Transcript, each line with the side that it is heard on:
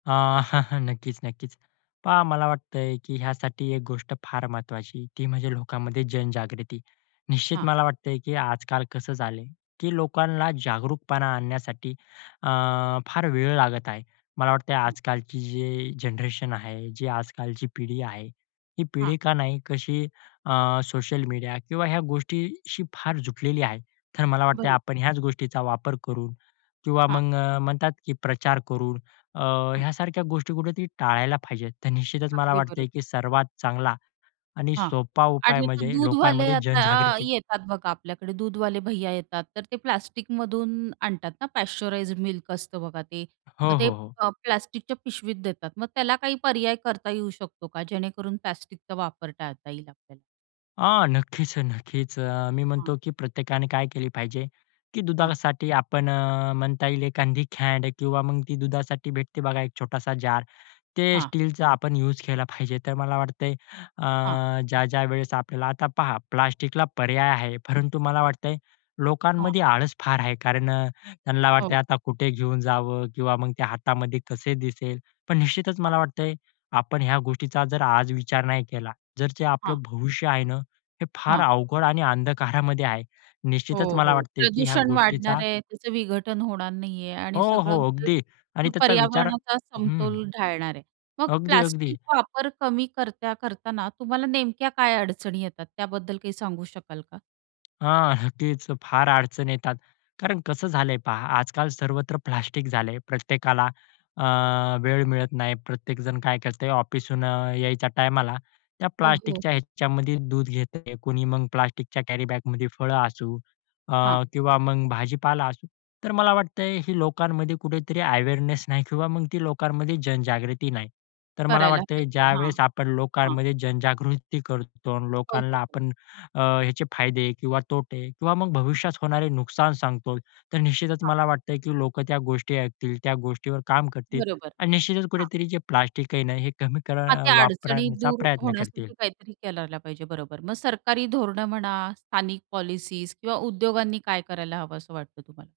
left: अ, नक्कीच नक्कीच. पहा मला वाटतंय की ह्यासाठी एक गोष्ट फार महत्वाची ती म्हणजे लोकांमध्ये जनजागृती. निश्चित
right: हां.
left: मला वाटतंय की आजकाल कसं झालंय, की लोकांना जागरूकपणा आणण्यासाठी, अ, फार वेळ लागत आहे. मला वाटतंय
right: हं.
left: आजकालची जी जनरेशन आहे, जी आजकालची पिढी आहे, ही
right: हां.
left: पिढी का नाही, कशी अ, सोशल मीडिया किंवा ह्या गोष्टीशी फार जुटलेली आहे. तर मला वाटतंय,
right: बरं.
left: आपण ह्याच गोष्टीचा वापर करून किंवा
right: हां.
left: मग अ, म्हणतात, की प्रचार करून, अ,
right: हां.
left: ह्यासारख्या गोष्टी कुठेतरी टाळायला पाहिजे. तर निश्चितच, मला
right: अगदी बरोबर.
left: वाटतंय की सर्वात चांगला आणि
right: हां.
left: सोपा उपाय
right: आणि ते
left: म्हणजे
right: दूधवाले
left: लोकांमध्ये
right: आता
left: जनजागृती.
right: येतात बघा, आपल्याकडे दूधवाले भैय्या येतात. तर ते प्लास्टिकमधून आणतात ना पाश्चराइज्ड मिल्क असतं बघा ते
left: हो,
right: मग ते अ,
left: हो, हो.
right: प्ला प्लास्टिकच्या पिशवीत देतात मग त्याला काही पर्याय करता येऊ शकतो का जेणेकरून प्लास्टिकचा वापर टाळता येईल आपल्याला?
left: हां, नक्कीच अ, नक्कीच अ, मी
right: हां.
left: म्हणतो की प्रत्येकाने काय केली पाहिजे, की
right: हां.
left: दुधासाठी आपण अ, म्हणता येईल एखादी कॅन किंवा मग ती दुधासाठी भेटते बघा एक छोटासा जार, ते
right: हां.
left: स्टीलचा आपण युज केला पाहिजे. तर मला वाटतंय
right: हां.
left: अ, ज्या-ज्या वेळेस आपल्याला आता पहा, प्लास्टिकला पर्याय आहे, परंतु मला वाटतंय
right: हां.
left: लोकांमध्ये आळस फार आहे कारण अ, त्यांना
right: हो.
left: वाटतंय, आता कुठे घेऊन जावं किंवा मग ते हातामध्ये कसे दिसेल. पण निश्चितच
right: हां.
left: मला वाटतंय आपण ह्या गोष्टीचा जर आज विचार नाही केला, जर जे
right: हां.
left: आपलं भविष्य आहे ना, हे फार
right: हां.
left: अवघड आणि अंधकारामध्ये आहे. निश्चितच
right: हो,
left: मला
right: हो,
left: वाटतंय की ह्या
right: प्रदूषण
left: गोष्टीचा
right: वाढणार आहे, त्याचं विघटन होणार नाहीये आणि
left: हो,
right: सगळं
left: हो, अगदी. आणि
right: म्हणजे
left: त्याचा विचार हं,
right: पर्यावरणाचा
left: हं.
right: समतोल ढाळणार आहे. मग
left: अगदी, अगदी.
right: प्लास्टिक वापर कमी करता करताना तुम्हाला नेमक्या काय अडचणी येतात? त्याबद्दल काही सांगू शकाल का?
left: हां, तेच अ, फार अडचणी येतात, कारण कसं झालंय पहा, आजकाल सर्वत्र प्लास्टिक झालंय. प्रत्येकाला अ, वेळ मिळत नाही. प्रत्येक जण काय करतंय ऑफिसहून अ, यायच्या टाईमाला त्या
right: अ, हो,
left: प्लास्टिकच्या
right: हो.
left: ह्याच्यामध्ये दूध घेतंय. कुणी मग प्लास्टिकच्या कॅरीबॅगमध्ये फळं असू, अ,
right: हां.
left: किंवा मग भाजीपाला असू. तर मला वाटतंय ही लोकांमध्ये कुठेतरी अवेअरनेस नाही किंवा मग ती लोकांमध्ये जनजागृती नाही. तर मला
right: करायला
left: वाटतंय
right: पाहिजे. हां.
left: ज्यावेळेस आपण
right: हां.
left: लोकांमध्ये जनजागृती करतो आणि
right: हो,
left: लोकांना
right: हो, हो.
left: आपण, अ, ह्याचे फायदे किंवा तोटे किंवा मग भविष्यात होणारे नुकसान सांगतो, तर निश्चितच
right: हां.
left: मला वाटतंय की लोक त्या गोष्टी ऐकतील, त्या गोष्टीवर काम करतील
right: बरोबर.
left: आणि निश्चितच
right: हां.
left: कुठेतरी जे प्लास्टिक आहे ना, हे कमी कर
right: हां,
left: अ,
right: त्या अडचणी
left: वापरण्याचा
right: दूर
left: प्रयत्न करतील.
right: होण्यासाठी काहीतरी करायला पाहिजे, बरोबर. मग सरकारी धोरणं म्हणा, स्थानिक पॉलिसीज किंवा उद्योगांनी काय करायला हवं, असं वाटतं तुम्हाला?